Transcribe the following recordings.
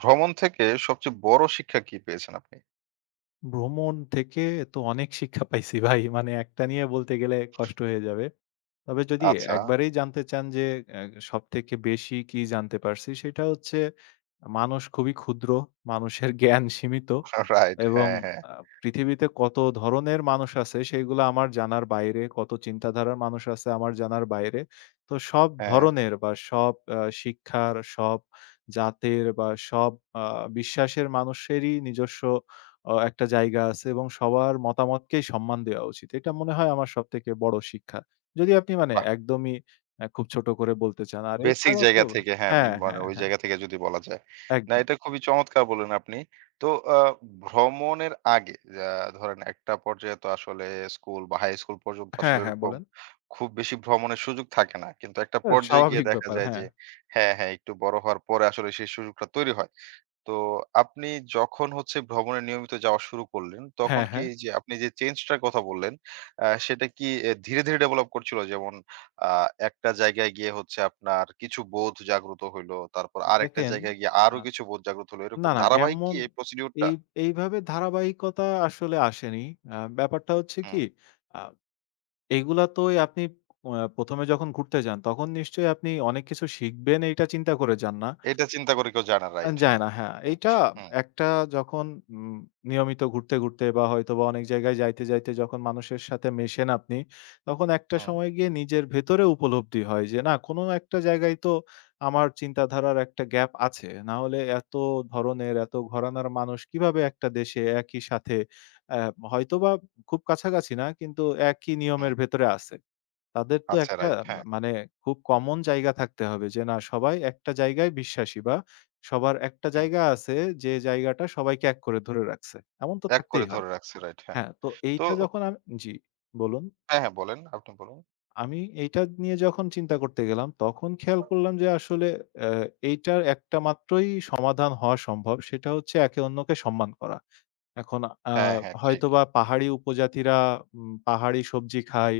ভ্রমণ থেকে সবচেয়ে বড় শিক্ষা কি পেয়েছেন আপনি? ভ্রমণ থেকে তো অনেক শিক্ষা পাইছি ভাই। মানে একটা নিয়ে বলতে গেলে কষ্ট হয়ে যাবে। তবে যদি আচ্ছা, একবারেই জানতে চান যে অ্যা সবথেকে বেশি কি জানতে পারছি? সেটা হচ্ছে মানুষ খুবই ক্ষুদ্র, মানুষের জ্ঞান সীমিত রাইট। এবং হ্যাঁ, হ্যাঁ, আ পৃথিবীতে কত ধরনের মানুষ আছে সেগুলা আমার জানার বাইরে, কত চিন্তাধারার মানুষ আছে আমার জানার বাইরে। তো সব হ্যাঁ। ধরনের বা সব শিক্ষার, সব জাতের বা সব আ বিশ্বাসের মানুষেরই নিজস্ব একটা জায়গা আছে এবং সবার মতামতকেই সম্মান দেওয়া উচিত। এটা মনে হয় আমার সবথেকে বড় শিক্ষা। যদি আপনি মানে বাহ! একদমই খুব ছোট করে বলতে চান। আর বেসিক এছাড়া তো জায়গা থেকে হ্যাঁ, হ্যাঁ, মানে হ্যাঁ, ওই হ্যাঁ, জায়গা থেকে যদি বলা যায়। না, একদম। এটা খুবই চমৎকার বললেন আপনি। তো আ ভ্রমণের আগে আ ধরেন একটা পর্যায়ে তো আসলে স্কুল বা হাই স্কুল পর্যন্ত হ্যাঁ, আসলে হ্যাঁ, এরকম বলেন। খুব বেশি ভ্রমণের সুযোগ থাকে না। কিন্তু একটা পর্যায়ে গিয়ে স্বাভাবিক দেখা ব্যাপার। যায় যে হ্যাঁ, হ্যাঁ, হ্যাঁ, একটু বড় হওয়ার পরে আসলে সেই সুযোগটা তৈরি হয়। তো আপনি যখন হচ্ছে ভ্রমণে নিয়মিত যাওয়া শুরু করলেন, তখন হ্যাঁ, কি হ্যাঁ। এই যে আপনি যে চেঞ্জটার কথা বললেন, সেটা কি ধীরে ধীরে ডেভেলপ করছিল? যেমন আ একটা জায়গায় গিয়ে হচ্ছে আপনার কিছু বোধ জাগ্রত হইলো, তারপর আরেকটা দেখেন, জায়গায় গিয়ে আরো আ কিছু বোধ জাগ্রত হলো। না, এরকম না ধারাবাহিক কি এমন এই procedure টা? এই এইভাবে ধারাবাহিকতা আসলে আসেনি। ব্যাপারটা হচ্ছে হুম। কি, আ এগুলা তোই আপনি, আ ১ম এ যখন ঘুরতে যান তখন নিশ্চয়ই আপনি অনেক কিছু শিখবেন এইটা চিন্তা করে যান না? এটা চিন্তা করে কেউ যায় না। রাইট, যায় হ্যাঁ। না। হ্যাঁ, এইটা হুম, একটা, যখন উম নিয়মিত ঘুরতে, ঘুরতে বা হয়তোবা অনেক জায়গায় যাইতে, যাইতে যখন মানুষের সাথে মেশেন আপনি, তখন একটা হুম, সময় গিয়ে নিজের ভেতরে উপলব্ধি হয় যে, না কোনো একটা জায়গায় তো আমার চিন্তাধারার একটা গ্যাপ আছে। না হলে এত ধরনের, এত ঘরানার মানুষ কিভাবে একটা দেশে একই সাথে অ্যা হয়তোবা খুব কাছাকাছি না, কিন্তু একই হুম। নিয়মের ভেতরে আছে। তাদের তো আচ্ছা, একটা রাইট, হ্যাঁ, মানে খুব কমন জায়গা থাকতে হবে, যে না সবাই একটা জায়গায় বিশ্বাসী বা সবার একটা হুম। জায়গা আছে, যে জায়গাটা সবাইকে এক করে ধরে রাখছে। এমন তো এক করে থাকতেই হয়। ধরে রাখছে, রাইট, হ্যাঁ। হ্যাঁ, তো তো এইটা যখন জি, বলুন। হ্যাঁ, হ্যাঁ, বলেন, আপনি বলুন। আমি এইটা নিয়ে যখন চিন্তা করতে গেলাম তখন খেয়াল করলাম যে আসলে অ্যা এইটার একটা মাত্রই সমাধান হওয়া সম্ভব, সেটা হচ্ছে একে অন্যকে সম্মান করা। এখন আ হ্যাঁ, হ্যাঁ, ঠিক। হয়তোবা পাহাড়ি উপজাতিরা পাহাড়ি সবজি খায়,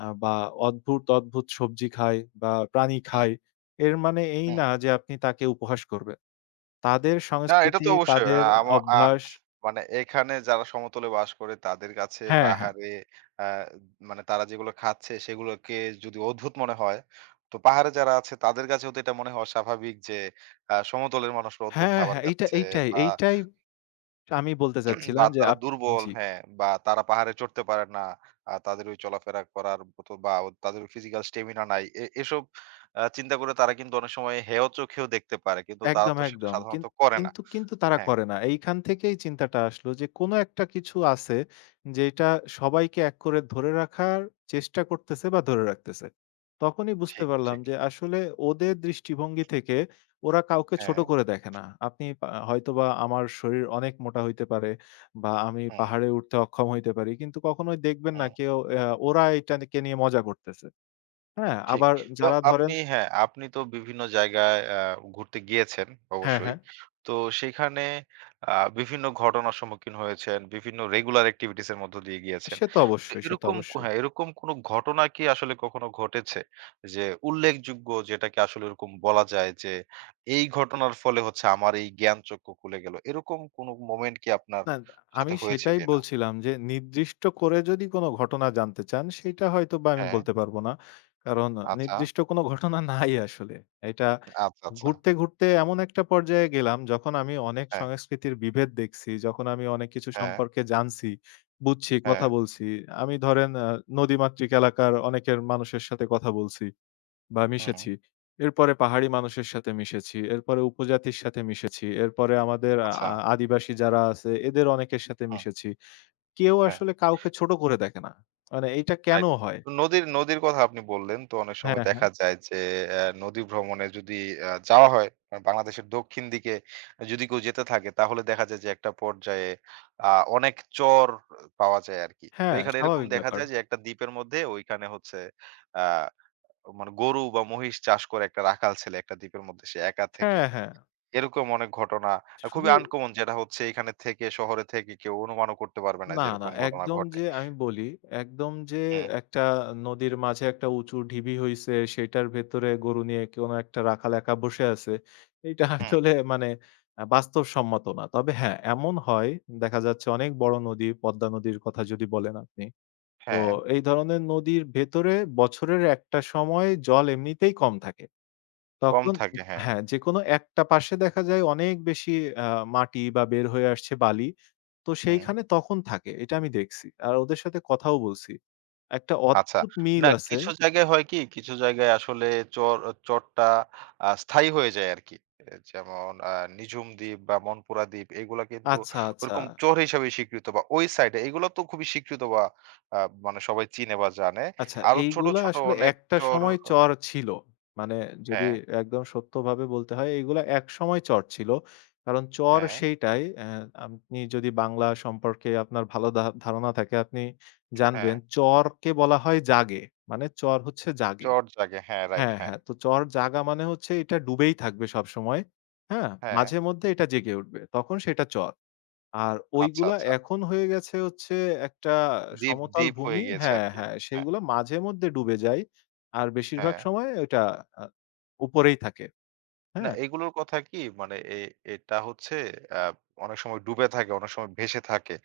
বা অদ্ভুত, অদ্ভুত সবজি খায় বা প্রাণী হুম, খায়। এর মানে এই হুম। না যে আপনি তাকে উপহাস করবেন। তাদের না, এটা তো সংস্কৃতি, অবশ্যই। আ তাদের আমা আ অভ্যাস। মানে এখানে যারা সমতলে বাস করে তাদের কাছে হ্যাঁ, হ্যাঁ। পাহাড়ে আ মানে তারা যেগুলো খাচ্ছে সেগুলোকে যদি অদ্ভুত মনে হয়, তো পাহাড়ে যারা আছে তাদের কাছেও তো এটা মনে হওয়া স্বাভাবিক যে সমতলের মানুষরা অদ্ভুত হ্যাঁ, খাবার হ্যাঁ, এইটা খাচ্ছে এইটাই, বা, এইটাই আমি বলতে বা চাচ্ছিলাম যে তারা দুর্বল, জি। হ্যাঁ, বা তারা পাহাড়ে চড়তে পারে না। তাদের ওই চলাফেরা করার মতো বা তাদের ফিজিক্যাল স্ট্যামিনা নাই। এসব চিন্তা করে তারা কিন্তু অনেক সময় হেয় চোখেও দেখতে পারে। কিন্তু তারা একদম, তো সেটা একদম। সাধারণত করে না। কিন্তু কিন্তু তারা হ্যাঁ, করে না। এইখান থেকেই চিন্তাটা আসলো যে কোনো একটা কিছু আছে যেটা সবাইকে এক করে ধরে রাখার চেষ্টা করতেছে বা ধরে রাখতেছে। তখনই বুঝতে ঠিক, পারলাম ঠিক। যে আসলে ওদের দৃষ্টিভঙ্গি থেকে ওরা কাউকে ছোট হ্যাঁ, করে দেখে না। আপনি পা হয়তোবা আমার শরীর অনেক মোটা হইতে পারে বা আমি হুম, পাহাড়ে উঠতে অক্ষম হইতে পারি। কিন্তু কখনোই দেখবেন না হুম, কেউ, ওরা এটাকে নিয়ে মজা করতেছে। হ্যাঁ? ঠিক। আবার তো যারা আপনি ধরেন, হ্যাঁ, আপনি তো বিভিন্ন জায়গায় ঘুরতে গিয়েছেন হ্যাঁ, অবশ্যই। হ্যাঁ। তো সেখানে আ বিভিন্ন ঘটনার সম্মুখীন হয়েছেন, বিভিন্ন রেগুলার এক্টিভিটিস এর মধ্য দিয়ে গিয়েছেন। সে তো তো অবশ্যই, সে তো এরকম অবশ্যই। হ্যাঁ, এরকম কোন ঘটনা কি আসলে কখনো ঘটেছে? যে উল্লেখযোগ্য, যেটাকে আসলে ওরকম বলা যায় যে, এই ঘটনার ফলে হচ্ছে আমার এই জ্ঞানচক্ষু খুলে গেল। এরকম কোন মোমেন্ট কি আপনার না, সাথে আমি হয়েছে সেটাই কিনা? বলছিলাম যে নির্দিষ্ট করে যদি কোন ঘটনা জানতে চান সেটা হয়তোবা আমি হ্যাঁ, বলতে পারব না। কারণ আচ্ছা, নির্দিষ্ট কোন ঘটনা নাই আসলে। এটা আচ্ছা, আচ্ছা। ঘুরতে, ঘুরতে এমন একটা পর্যায়ে গেলাম যখন আমি অনেক হ্যাঁ, সংস্কৃতির বিভেদ দেখছি, যখন আমি অনেক কিছু হ্যাঁ, সম্পর্কে জানছি, বুঝছি, কথা হ্যাঁ। বলছি। আমি ধরেন নদীমাতৃক এলাকার অনেকের মানুষের সাথে কথা বলছি। বা হুম, মিশেছি। এরপরে পাহাড়ি মানুষের সাথে মিশেছি, এরপরে উপজাতির সাথে মিশেছি, এরপরে আমাদের আ আচ্ছা। আ আদিবাসী যারা আছে এদের অনেকের সাথে হুম, মিশেছি। কেউ হ্যাঁ, আসলে কাউকে ছোট করে দেখে না। মানে এইটা কেন রাইট। হয়? তো নদীর নদীর কথা আপনি বললেন। তো অনেক সময় হ্যাঁ, হ্যাঁ। দেখা যায় যে নদী ভ্রমণে যদি যাওয়া হয়, বাংলাদেশের দক্ষিণ দিকে যদি কেউ যেতে থাকে তাহলে দেখা যায় যে একটা পর্যায়ে আ অনেক চর পাওয়া যায় আরকি। তো হ্যাঁ, এখানে এরকম স্বাভাবিক দেখা ব্যাপার। যায় যে একটা দ্বীপের মধ্যে ওইখানে হচ্ছে আ মানে গরু বা মহিষ চাষ করে একটা রাখাল ছেলে একটা দ্বীপের মধ্যে সে একা থেকে। হ্যাঁ, হ্যাঁ। এরকম অনেক ঘটনা খুবই শুধু আনকমন, যেটা হচ্ছে এখানে থেকে, শহরে থেকে কেউ অনুমানও করতে পারবে না না, যে না। এরকম ঘটনা একদম ঘটে। যে আমি বলি, একদম যে হুম। একটা নদীর মাঝে একটা উঁচু ঢিবি হইছে, সেটার ভেতরে গরু নিয়ে কোনো একটা রাখাল একা বসে আছে। এইটা হুম, আসলে মানে বাস্তবসম্মত না। তবে হ্যাঁ, এমন হয়। দেখা যাচ্ছে অনেক বড় নদী, পদ্মা নদীর কথা যদি বলেন আপনি। তো হ্যাঁ, এই ধরনের নদীর ভেতরে বছরের একটা সময় জল এমনিতেই কম থাকে। কম তখন থাকে, হ্যাঁ। হ্যাঁ, যেকোনো একটা পাশে দেখা যায় অনেক বেশি আ মাটি বা বের হয়ে আসছে বালি। তো হুম, সেইখানে তখন থাকে। এটা আমি দেখছি। আর ওদের সাথে কথাও বলছি। একটা আচ্ছা। অদ্ভুত মিল না, আছে। কিছু জায়গায় হয় কি, কিছু জায়গায় আসলে চর চরটা স্থায়ী হয়ে যায় আরকি। যেমন নিঝুম দ্বীপ বা মনপুরা দ্বীপ, এগুলা কিন্তু আচ্ছা, আচ্ছা, ওরকম চর হিসাবে স্বীকৃত বা ওই সাইডে এগুলো তো খুবই স্বীকৃত বা আ মানে সবাই চিনে বা জানে। আচ্ছা, আরো ছোট, এইগুলা ছোট আসলে অনেক একটা চর, সময় চর ছিল। মানে যদি হ্যাঁ, একদম সত্যভাবে বলতে হয় এইগুলা একসময় চর ছিল। কারণ চর হ্যাঁ, সেইটাই, আপনি যদি বাংলা সম্পর্কে আপনার ভালো ধারণা থাকে, আপনি হ্যাঁ, জানবেন চরকে বলা হয় জাগে। মানে চর হচ্ছে জাগে। চর জাগে। হ্যাঁ, রাইট। হ্যাঁ, হ্যাঁ, হ্যাঁ। তো চর জাগা মানে হচ্ছে এটা ডুবেই থাকবে সবসময়। হ্যাঁ? হ্যাঁ। মাঝে মধ্যে এটা জেগে উঠবে। তখন সেটা চর। আর আচ্ছা, ওইগুলা আচ্ছা। এখন হয়ে গেছে হচ্ছে একটা দ্বীপ, সমতল দ্বীপ হয়ে ভূমি। গিয়েছে হ্যাঁ, আরকি। হ্যাঁ। হ্যাঁ, সেগুলা মাঝে মধ্যে ডুবে যায়। আর বেশিরভাগ হ্যাঁ। সময় ওইটা আ উপরেই থাকে। না, হ্যাঁ? এগুলোর কথা কি মানে এটা হচ্ছে আ অনেক সময় ডুবে থাকে, অনেক সময় ভেসে থাকে।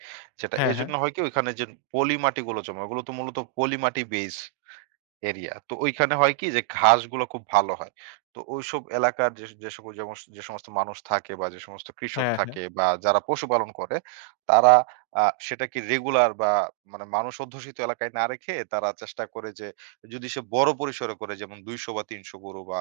সেটা হ্যাঁ, হ্যাঁ। এজন্য হয় কি ওইখানে যে পলি মাটিগুলো জমে, ওগুলো তো মূলত পলি মাটি বেস। এরিয়া। তো ঐখানে হয় কি যে ঘাসগুলো খুব ভালো হয়। তো ঐসব এলাকার যে যে সকল যেমন যে সমস্ত মানুষ থাকে বা যে সমস্ত কৃষক হ্যাঁ, হ্যাঁ। থাকে বা যারা পশুপালন করে তারা সেটাকে রেগুলার বা মানে মানুষ অধ্যুষিত এলাকায় না রেখে তারা চেষ্টা করে যে, যদি সে বড় পরিসরে করে, যেমন ২০০ বা ৩০০ গরু বা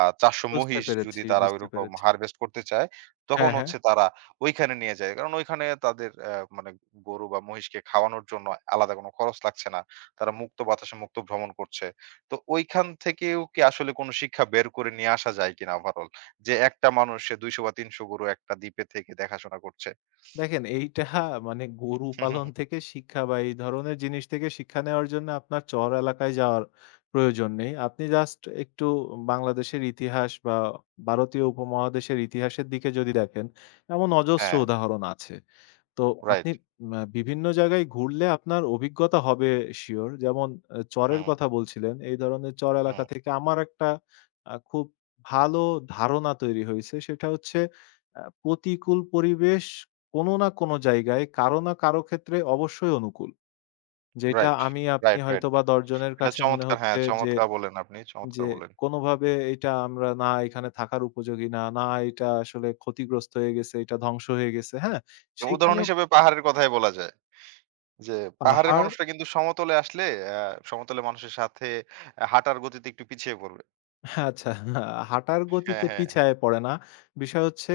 ৪০০ বুঝতে মহিষ যদি পেরেছি, তারা বুঝতে ওইরকম পেরেছি। হারভেস্ট করতে চায়, তখন হ্যাঁ, হ্যাঁ। হচ্ছে তারা ঐখানে নিয়ে যায়। কারণ ঐখানে তাদের মানে গরু বা মহিষকে খাওয়ানোর জন্য আলাদা কোনো খরচ লাগছে না। তারা মুক্ত বাতাসে মুক্ত ভ্রমণ করছে। তো ঐখান থেকেও কি আসলে কোন শিক্ষা বের করে নিয়ে আসা যায় কিনা ওভারঅল? যে একটা মানুষ সে ২০০ বা ৩০০ গরু একটা দ্বীপে থেকে দেখাশোনা করছে। দেখেন এইটা মানে গরু হুম, হুম, পালন হুম, থেকে শিক্ষা বা এই ধরনের জিনিস থেকে শিক্ষা নেওয়ার জন্য আপনার চর এলাকায় যাওয়ার প্রয়োজন নেই। আপনি জাস্ট একটু বাংলাদেশের ইতিহাস বা ভারতীয় উপমহাদেশের ইতিহাসের দিকে যদি দেখেন, এমন অজস্র হ্যাঁ, উদাহরণ আছে। তো রাইট। আপনি বিভিন্ন জায়গায় ঘুরলে আপনার অভিজ্ঞতা হবে সিউর। যেমন চরের হুম, কথা বলছিলেন। এই ধরনের চর এলাকা হুম। থেকে আমার একটা খুব ভালো ধারণা তৈরি হয়েছে। সেটা হচ্ছে প্রতিকূল পরিবেশ কোন না কোন জায়গায় কারো না কারো ক্ষেত্রে অবশ্যই অনুকূল। যেটা রাইট, আমি আপনি রাইট, রাইট। হয়তোবা ১০ জনের এটা কাছে মনে চমৎকার, হ্যাঁ, হচ্ছে যে, চমৎকার বললেন আপনি। চমৎকার যে বললেন। কোনভাবে এটা আমরা, না এখানে থাকার উপযোগী না, না এটা আসলে ক্ষতিগ্রস্ত হয়ে গেছে, এটা ধ্বংস হয়ে গেছে। হ্যাঁ? উদাহরণ সেখানে হিসেবে পাহাড়ের কথাই বলা যায়। যে পাহাড়ের পাহাড়, মানুষরা কিন্তু সমতলে আসলে সমতলে মানুষের সাথে আহ, হাঁটার গতিতে একটু পিছিয়ে পড়বে। হ্যাঁ, আচ্ছা, হাঁটার হ্যাঁ, গতিতে হ্যাঁ। পিছায়ে পড়ে না। বিষয় হচ্ছে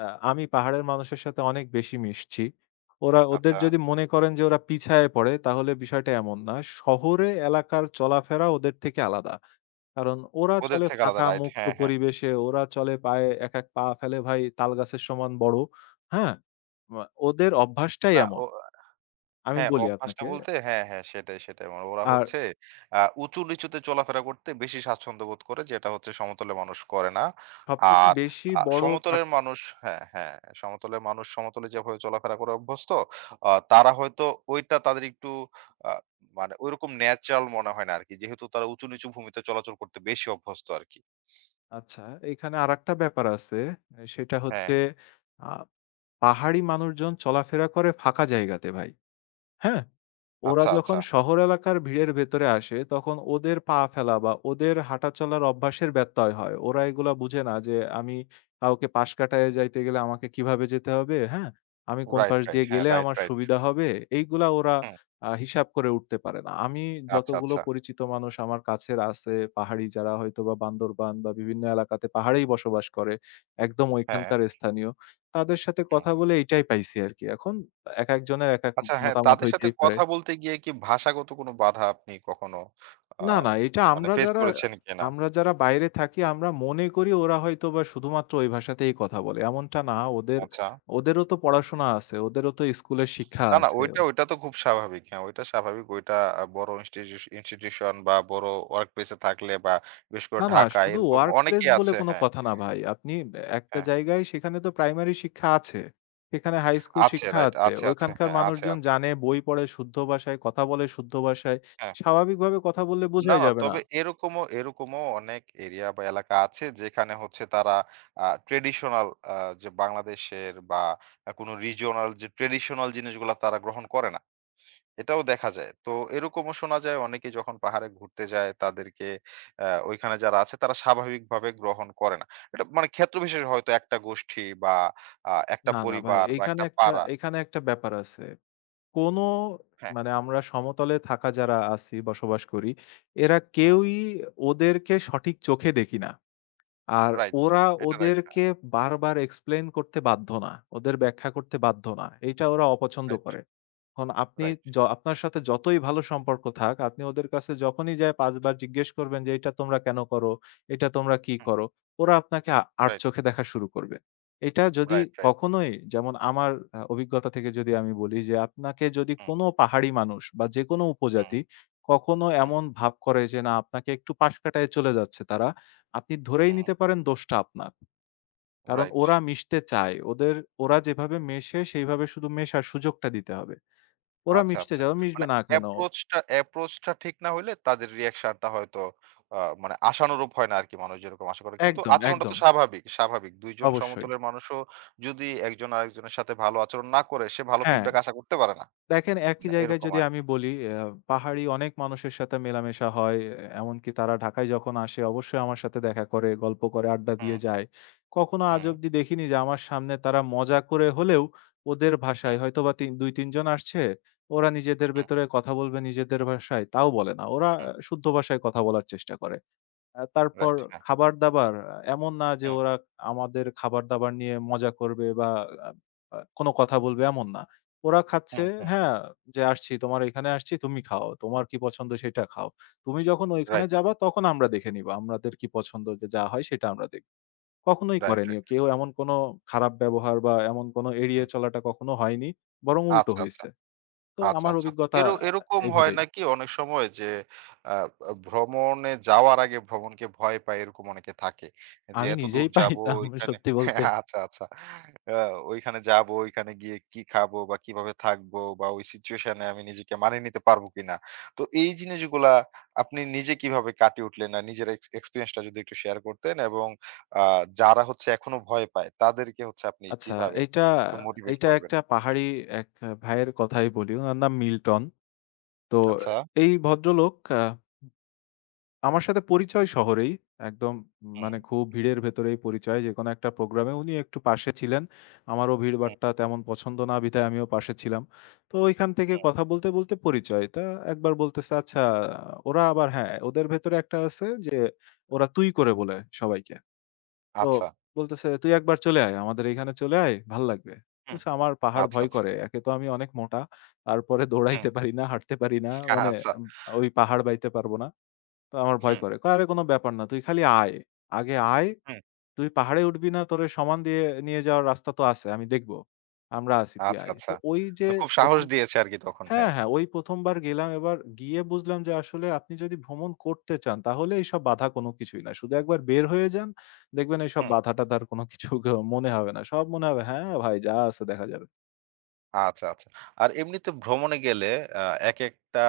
আ আমি পাহাড়ের মানুষের সাথে অনেক বেশি মিশছি। ওরা, ওদের আচ্ছা। যদি মনে করেন যে ওরা পিছায়ে পড়ে তাহলে বিষয়টা এমন না। শহরে এলাকার চলাফেরা ওদের থেকে আলাদা। কারণ ওরা ওদের চলে থেকে আলাদা, ফাঁকা রাইট। মুক্ত হ্যাঁ, হ্যাঁ। পরিবেশে, ওরা চলে পায়ে, এক, এক পা ফেলে ভাই তালগাছের সমান বড়। হ্যাঁ? ওদের অভ্যাসটাই না এমন। ও আমি হ্যাঁ, বলি অভ্যাসটা আপনাকে। বলতে হ্যাঁ, হ্যাঁ, সেটাই। মানে ওরা আর হচ্ছে উঁচু-নিচুতে চলাফেরা করতে বেশি স্বাচ্ছন্দ্য বোধ করে, যেটা হচ্ছে সমতলের মানুষ করে না। সবথেকে আর বেশি বড় সমতলের পার্থক্য, মানুষ হ্যাঁ, হ্যাঁ, সমতলের মানুষ সমতলে যেভাবে চলাফেরা করে অভ্যস্ত, তারা হয়তো ওইটা তাদের একটু আ মানে ওইরকম ন্যাচারাল মনে হয় না আরকি। যেহেতু তারা উঁচু-নিচু ভূমিতে চলাচল করতে বেশি অভ্যস্ত আরকি। আচ্ছা, এখানে আরেকটা ব্যাপার আছে। সেটা হ্যাঁ, হচ্ছে আ পাহাড়ি মানুষজন চলাফেরা করে ফাঁকা জায়গাতে ভাই। হ্যাঁ? ওরা আচ্ছা, আচ্ছা। যখন শহর এলাকার ভিড়ের ভেতরে আসে, তখন ওদের পা ফেলা বা ওদের হাঁটা চলার অভ্যাসের ব্যত্যয় হয়। ওরা এগুলা বুঝে না যে আমি কাউকে পাশ কাটায়ে যাইতে গেলে আমাকে কিভাবে যেতে হবে, হ্যাঁ? আমি কোন রাইট, পাশ রাইট। দিয়ে হ্যাঁ, গেলে রাইট, আমার রাইট। সুবিধা হবে, এইগুলা ওরা হুম, হিসাব করে উঠতে পারে না। আমি আচ্ছা, যতগুলো আচ্ছা। পরিচিত মানুষ আমার কাছের আছে, পাহাড়ি যারা হয়তোবা বান্দরবান বা বিভিন্ন এলাকাতে পাহাড়েই বসবাস করে, একদম হ্যাঁ, ঐখানকার স্থানীয়, তাদের সাথে হুম। কথা বলে এইটাই পাইছি আরকি। এখন একেকজনের একেক আচ্ছা, হ্যাঁ, মতামত তাদের সাথে হইতেই পারে। কথা বলতে গিয়ে কি ভাষাগত কোনো বাধা আপনি কখনো আ না, না, এটা মানে আমরা ফেস যারা, করেছেন কিনা? আমরা যারা বাইরে থাকি আমরা মনে করি ওরা হয়তোবা শুধুমাত্র ওই ভাষাতেই কথা বলে। এমনটা না, ওদের, আচ্ছা। ওদেরও তো পড়াশোনা আছে, ওদেরও তো স্কুলের শিক্ষা না, না, আছে। ওইটা, ওইটা তো খুব স্বাভাবিক। হ্যাঁ, ওইটা স্বাভাবিক। ওইটা বড় ইনস্টিটিউশন বা বড় ওয়ার্ক প্লেস এ থাকলে বা বিশেষ করে না, না, ঢাকায় শুধু এরকম ওয়ার্ক প্লেস অনেকেই বলে আছে। কোনো হ্যাঁ, কথা না ভাই। আপনি একটা হ্যাঁ। জায়গায় সেখানে তো প্রাইমারি শিক্ষা আছে। সেখানে হাই স্কুল আছে, শিক্ষা রাইট। আছে। আছে, আছে। ওইখানকার হ্যাঁ, আছে, মানুষজন আছে। জানে, বই পড়ে শুদ্ধ ভাষায়, কথা বলে শুদ্ধ ভাষায়। হ্যাঁ। স্বাভাবিকভাবে কথা বললে না, বোঝাই না। যাবে না। তবে এরকমও এরকমও অনেক এরিয়া বা এলাকা আছে যেখানে হচ্ছে তারা ট্র্যাডিশনাল আ যে বাংলাদেশের বা কোনো রিজিওনাল যে ট্র্যাডিশনাল জিনিসগুলা তারা গ্রহণ করে না। এটাও দেখা যায়। তো এরকমও শোনা যায় অনেকে যখন পাহাড়ে ঘুরতে যায় তাদেরকে ওইখানে যারা আছে তারা স্বাভাবিকভাবে গ্রহণ করে না। এটা মানে ক্ষেত্রবিশেষে হয়তো একটা গোষ্ঠী বা একটা না, না, ভাই পরিবার বা এইখানে একটা একটা, পাড়া, এইখানে একটা ব্যাপার আছে। কোনো হ্যাঁ, মানে আমরা সমতলে থাকা যারা আছি বসবাস করি, এরা হুম, কেউই ওদেরকে সঠিক চোখে দেখি না। আর রাইট। ওরা এটা রাইট, হ্যাঁ, ওদেরকে বারবার এক্সপ্লেইন করতে বাধ্য না। ওদের ব্যাখ্যা করতে বাধ্য না। এইটা ওরা অপছন্দ রাইট, করে। এখন আপনি, রাইট, আপনার সাথে যতই ভালো সম্পর্ক থাক, আপনি ওদের কাছে যখনই যায় ৫ বার জিজ্ঞেস করবেন যে, "এটা তোমরা কেন করো? এটা তোমরা কি হুম, করো?" ওরা আপনাকে রাইট, আড়চোখে দেখা শুরু করবে। এটা যদি রাইট, রাইট। কখনোই, যেমন আমার অভিজ্ঞতা থেকে যদি আমি বলি যে, আপনাকে হুম, যদি right, right, right, হুম, right, right, হুম। Right, right, কোনো হুম, পাহাড়ি মানুষ বা যেকোনো হুম, উপজাতি কখনো হুম। এমন ভাব করে যে, না আপনাকে একটু পাশ কাটায় চলে যাচ্ছে তারা, আপনি ধরেই হুম, নিতে পারেন দোষটা আপনার। কারণ রাইট। ওরা মিশতে চায়। ওদের, ওরা যেভাবে মেশে সেইভাবে শুধু মেশার সুযোগটা দিতে হবে। ওরা আচ্ছা, মিশতে আচ্ছা। চায়, ও মানে মিশবে না কেন? অ্যাপ্রোচটা অ্যাপ্রোচটা ঠিক না হইলে তাদের রিঅ্যাকশনটা হয়তো আ মানে আশানুরূপ হয় না আরকি মানুষ যেরকম আশা করে। কিন্তু একদম, আচরণটা তো একদম। স্বাভাবিক। ২ জন অবশ্যই। সমতলের মানুষও যদি একজন আরেকজনের সাথে ভালো আচরণ না করে, সে ভালো হ্যাঁ। ফিডব্যাক আশা করতে পারে না। দেখেন একই মানে জায়গায় এরকম যদি আমি আরকি। বলি, আ পাহাড়ি অনেক মানুষের সাথে মেলামেশা হয়। এমনকি তারা ঢাকায় যখন আসে অবশ্যই আমার সাথে দেখা করে, গল্প করে, আড্ডা হুম, দিয়ে যায়। কখনো আজ হুম, অব্দি দেখিনি যে আমার সামনে তারা মজা করে হলেও ওদের হুম, ভাষায়, হয়তোবা ২-৩ জন আসছে, ওরা নিজেদের হুম, ভেতরে কথা বলবে নিজেদের ভাষায়, তাও বলে না। ওরা আহ, হুম। শুদ্ধ ভাষায় কথা বলার চেষ্টা করে। তারপর রাইট, হ্যাঁ। খাবার-দাবার, এমন না যে হুম, ওরা আমাদের খাবার-দাবার নিয়ে মজা করবে বা আ আ কোনো কথা বলবে, এমন না। ওরা খাচ্ছে, হুম, হুম। হ্যাঁ, যে আসছি তোমার এখানে, আসছি তুমি খাও। তোমার কি পছন্দ সেটা খাও। তুমি যখন ওইখানে রাইট, যাবা তখন আমরা দেখে নিব। আমাদের কি পছন্দ, যে যা হয় সেটা আমরা দেখব। কখনোই রাইট, করেনি। রাইট। কেউ এমন কোনো খারাপ ব্যবহার বা এমন কোনো এড়িয়ে হুম। চলাটা কখনো হয়নি। বরং উল্টো আচ্ছা, আচ্ছা। হইছে। তো আচ্ছা, আমার আচ্ছা। তো অভিজ্ঞতা এরকম হয় এভাবেই। নাকি অনেক সময় যে আ আ ভ্রমণে যাওয়ার আগে ভ্রমণকে ভয় পায় এরকম অনেকে থাকে। যে আমি এত দূর নিজেই যাবো পাইতাম ওইখানে সত্যি বলতে। আচ্ছা, আচ্ছা। আ ওইখানে যাবো, ওইখানে গিয়ে কি খাবো বা কিভাবে থাকবো বা ওই সিচুয়েশন এ আমি নিজেকে মানিয়ে নিতে পারবো কিনা। তো এই জিনিসগুলা আপনি নিজে কিভাবে কাটিয়ে উঠলেন, না নিজের এক্সপেরিয়েন্স টা যদি একটু শেয়ার করতেন এবং আ যারা হচ্ছে এখনো ভয় পায় তাদেরকে হচ্ছে আপনি আচ্ছা, কিভাবে এইটা, একটু মোটিভেট এইটা করবেন? একটা পাহাড়ি এক ভাইয়ের কথাই বলি। উনার নাম মিল্টন। তো আচ্ছা। এই ভদ্রলোক আমার সাথে পরিচয় শহরেই। একদম হুম, মানে খুব ভিড়ের ভেতরেই পরিচয়। যেকোনো একটা প্রোগ্রামে উনি একটু পাশে ছিলেন। আমারও হুম, ভিড়ভাট্টা তেমন পছন্দ না বিধায় আমিও পাশে ছিলাম। তো ঐখান থেকে হুম। কথা বলতে, বলতে পরিচয়। তা একবার বলতেছে, "আচ্ছা ওরা আবার"। হ্যাঁ, ওদের ভেতরে একটা আছে যে ওরা তুই করে বলে সবাইকে। তো আচ্ছা। বলতেছে, "তুই একবার চলে আয়। আমাদের এখানে চলে আয়, ভাল লাগবে।" হুম। বলছে, "আমার পাহাড় আচ্ছা, ভয় আচ্ছা। করে। একে তো আমি অনেক মোটা। তারপরে হুম। দৌড়াইতে পারি না, হাঁটতে পারি না। মানে আচ্ছা। ওই পাহাড় বাইতে পারবো না। তো আমার ভয় হুম, করে।" কয়, "আরে কোনো ব্যাপার না। তুই খালি আয়। আগে আয়। হুম। তুই পাহাড়ে উঠবি না, তোরে সমান দিয়ে নিয়ে যাওয়ার রাস্তা তো আছে। আমি দেখব। আমরা আছি, তুই আচ্ছা, আয়।" তো আচ্ছা। ওই যে মানে খুব সাহস ১ম, দিয়েছে আরকি তখন। হ্যাঁ, হ্যাঁ। হ্যাঁ, ওই ১ম বার গেলাম। এবার গিয়ে বুঝলাম যে আসলে আপনি যদি ভ্রমণ করতে চান তাহলে এইসব বাধা কোনো কিছুই না। শুধু একবার বের হয়ে যান, দেখবেন এইসব হুম। বাধা-টাধার কোনো কিছু মনে হবে না। সব মনে হবে, "হ্যাঁ, ভাই যা আছে দেখা যাবে।" আচ্ছা, আচ্ছা। আর এমনিতে ভ্রমণে গেলে আ একেকটা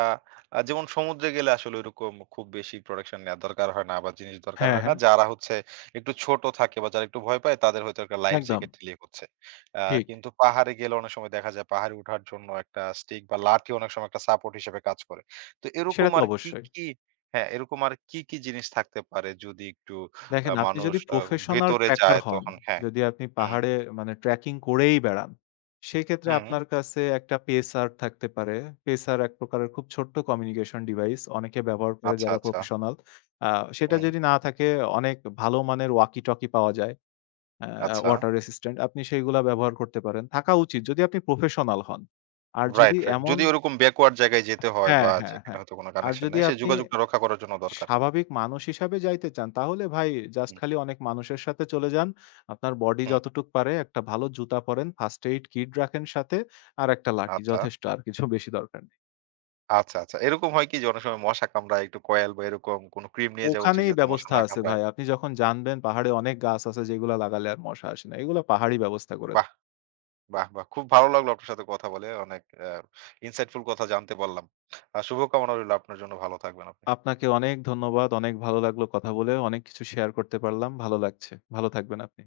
যেমন সমুদ্রে গেলে আসলে ওইরকম খুব বেশি প্রোটেকশন নেয়া দরকার হয় না বা জিনিস দরকার হ্যাঁ, হয় না। হ্যাঁ, যারা হচ্ছে একটু ছোট থাকে বা যারা একটু ভয় পায় তাদের হয়তো একটা লাইফ একদম। জ্যাকেট নিলে হচ্ছে। আ ঠিক। কিন্তু পাহাড়ে গেলে অনেক সময় দেখা যায় পাহাড়ে উঠার জন্য একটা স্টিক বা লাঠি অনেক সময় একটা সাপোর্ট হিসেবে কাজ করে। তো এরকম সেটা তো আর কি, অবশ্যই। কি হ্যাঁ, এরকম আর কি, কি জিনিস থাকতে পারে যদি একটু দেখেন আপনি মানুষ যদি প্রফেশনাল ভেতরে ট্র্যাকার যায় হন, তখন, হ্যাঁ। যদি আপনি হুম, পাহাড়ে মানে ট্র্যাকিং করেই বেড়ান, সেক্ষেত্রে হুম। আপনার কাছে একটা পেসার থাকতে পারে। পেসার এক প্রকারের খুব ছোট্ট কমিউনিকেশন ডিভাইস। অনেকে ব্যবহার করে আচ্ছা, যারা আচ্ছা। প্রফেশনাল। আ সেটা হুম, যদি না থাকে অনেক ভালো মানের ওয়াকি-টকি পাওয়া যায়। আ আচ্ছা। ওয়াটার রেসিস্ট্যান্ট আপনি সেইগুলা ব্যবহার করতে পারেন। থাকা উচিত যদি আপনি প্রফেশনাল হন। আর যদি রাইট, রাইট। এমন, যদি ওরকম ব্যাকওয়ার্ড জায়গায় যেতে হয় হ্যাঁ, বা হ্যাঁ, যেখানে হ্যাঁ। হয়তো কোন আর কানেকশন যদি নাই, সেই আপনি যোগাযোগটা রক্ষা করার জন্য দরকার। স্বাভাবিক মানুষ হিসাবে যাইতে চান, তাহলে ভাই জাস্ট হুম, খালি অনেক মানুষের সাথে চলে যান। আপনার বডি হুম। যতটুক পারে, একটা ভালো জুতা পরেন, ফার্স্ট এইড কিট রাখেন সাথে, আর একটা লাঠি আচ্ছা, যথেষ্ট, আর কিছু বেশি দরকার নেই। আচ্ছা, আচ্ছা। এরকম হয় কি যে অনেক সময় মশা কামড়ায়, একটু কয়েল বা এরকম কোন ক্রিম নিয়ে যাওয়া উচিত ওখানেই যাতে মশা ব্যবস্থা না আছে কামড়ায়। ভাই। আপনি যখন জানবেন পাহাড়ে অনেক গাছ আছে যেগুলা লাগালে আর মশা আসে না। এগুলা পাহাড়ই ব্যবস্থা করে বাহ! দেয়। বাহ! বাহ! খুব ভালো লাগলো আপনার সাথে কথা বলে। অনেক insightful কথা জানতে পারলাম। শুভকামনা রইলো আপনার জন্য। ভালো থাকবেন আপনি। আপনাকে অনেক ধন্যবাদ। অনেক ভালো লাগলো কথা বলে। অনেক কিছু শেয়ার করতে পারলাম। ভালো লাগছে। ভালো থাকবেন আপনি।